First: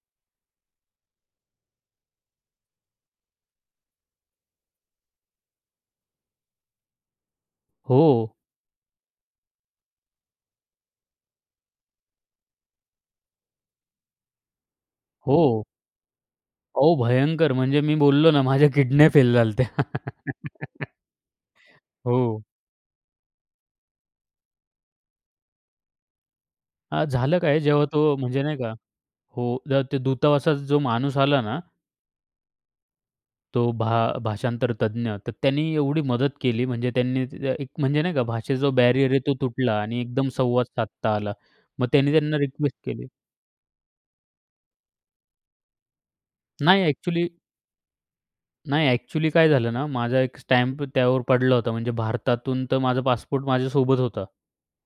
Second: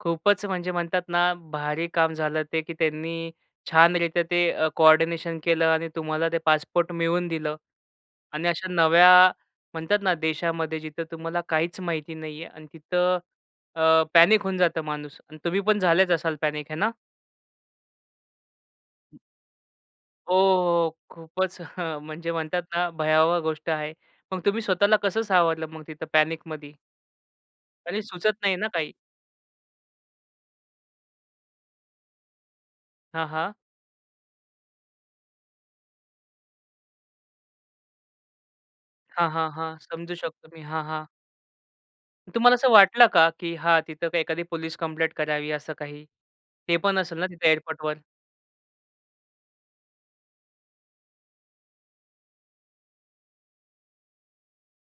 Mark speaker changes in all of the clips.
Speaker 1: खूपच म्हणजे म्हणतात ना, भारी काम झालं ते की त्यांनी छानरित्या ते अ, कोऑर्डिनेशन केलं आणि तुम्हाला ते पासपोर्ट मिळवून दिलं
Speaker 2: हो.
Speaker 1: आणि अशा नव्या म्हणतात ना देशामध्ये जिथं तुम्हाला काहीच माहिती नाहीये अन् तिथं अ, पॅनिक होऊन जातं माणूस अन् तुम्ही
Speaker 2: हो.
Speaker 1: पण झालेच असाल पॅनिक हे ना?
Speaker 2: अहो, भयंकर! म्हणजे मी बोललो ना, माझ्या किडन्या फेल झाल्या होत्या.
Speaker 1: हो, हो, खूपच म्हणजे
Speaker 2: हो.
Speaker 1: म्हणतात ना, भयावह गोष्ट आहे. मग तुम्ही स्वतःला कसं सावरलं मग तिथं पॅनिकमधी?
Speaker 2: अ, झालं काय जेव्हा
Speaker 1: आणि
Speaker 2: तो
Speaker 1: सुचत
Speaker 2: म्हणजे
Speaker 1: नाही
Speaker 2: नाही
Speaker 1: ना
Speaker 2: का
Speaker 1: काही.
Speaker 2: हो, जेव्हा ते दूतावासाचा जो माणूस आला ना
Speaker 1: हां, हां.
Speaker 2: तो भा भाषांतर तज्ञ, तर त्यांनी एवढी मदत केली म्हणजे त्यांनी ते त्या एक म्हणजे नाही का भाषेचा जो बॅरियर आहे
Speaker 1: हां,
Speaker 2: तो
Speaker 1: हां, हां,
Speaker 2: तुटला आणि
Speaker 1: समजू
Speaker 2: एकदम
Speaker 1: शकतो मी.
Speaker 2: संवाद
Speaker 1: हां, हां.
Speaker 2: साधता आला. मग त्यांनी त्यांना
Speaker 1: तुम्हाला असं
Speaker 2: रिक्वेस्ट
Speaker 1: वाटलं
Speaker 2: केली.
Speaker 1: का की हां, तिथं एखादी पोलीस कंप्लेंट करावी असं काही? ते
Speaker 2: नाही.
Speaker 1: पण असेल ना
Speaker 2: अ‍ॅक्चुअली
Speaker 1: तिथं एअरपोर्टवर?
Speaker 2: नाही, अ‍ॅक्चुअली काय झालं ना माझा एक स्टॅम्प त्यावर पडला होता, म्हणजे भारतातून तर माझा पासपोर्ट माझ्यासोबत होता.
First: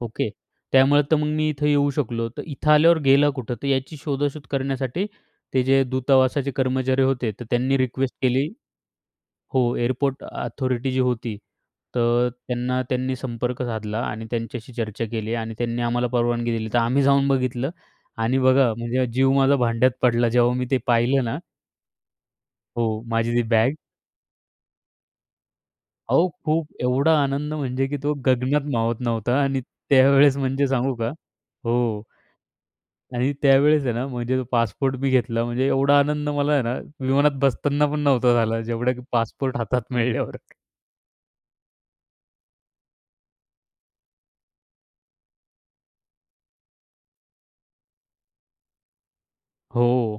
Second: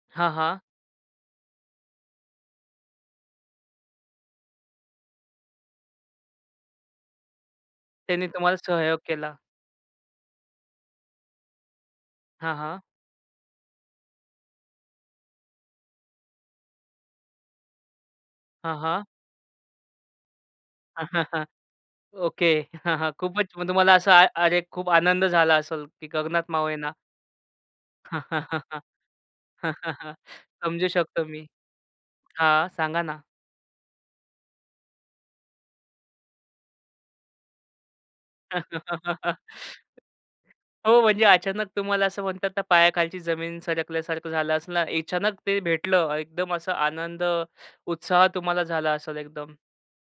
Speaker 2: ओके,
Speaker 1: हां, हां.
Speaker 2: त्यामुळे तर मग मी इथं येऊ शकलो, तर इथं आल्यावर गेला कुठं? तर याची शोधाशोध करण्यासाठी ते जे दूतावासाचे कर्मचारी होते, तर त्यांनी रिक्वेस्ट
Speaker 1: त्यांनी
Speaker 2: केली
Speaker 1: तुम्हाला सहयोग केला.
Speaker 2: हो, एअरपोर्ट अथॉरिटी जी होती, तर
Speaker 1: हां, हां.
Speaker 2: त्यांना त्यांनी संपर्क साधला आणि त्यांच्याशी चर्चा केली आणि त्यांनी आम्हाला परवानगी दिली, तर आम्ही जाऊन बघितलं आणि बघा
Speaker 1: हां, हां.
Speaker 2: म्हणजे, जीव माझा भांड्यात पडला, जेव्हा मी ते पाहिलं ना
Speaker 1: ओके. हां,
Speaker 2: हो,
Speaker 1: हां,
Speaker 2: माझी ती
Speaker 1: खूपच मग
Speaker 2: बॅग.
Speaker 1: तुम्हाला असा अ अरे, खूप आनंद झाला असेल की
Speaker 2: अहो,
Speaker 1: गगनात
Speaker 2: खूप
Speaker 1: मावेना.
Speaker 2: एवढा आनंद म्हणजे की तो गगनात मावत नव्हता आणि त्यावेळेस म्हणजे
Speaker 1: समजू
Speaker 2: सांगू का
Speaker 1: शकतो मी.
Speaker 2: हो.
Speaker 1: हां, सांगा ना.
Speaker 2: आणि त्यावेळेस आहे ना, म्हणजे तो पासपोर्ट मी घेतला म्हणजे एवढा आनंद मला आहे ना, विमानात बसताना पण नव्हता झाला, जेवढं की पासपोर्ट हातात मिळल्यावर.
Speaker 1: हो, म्हणजे अचानक तुम्हाला असं म्हणतात ना पायाखालची जमीन सरकल्यासारखं झालं असणार, अचानक ते भेटलं एकदम असा आनंद, उत्साह तुम्हाला झाला असेल एकदम.
Speaker 2: हो.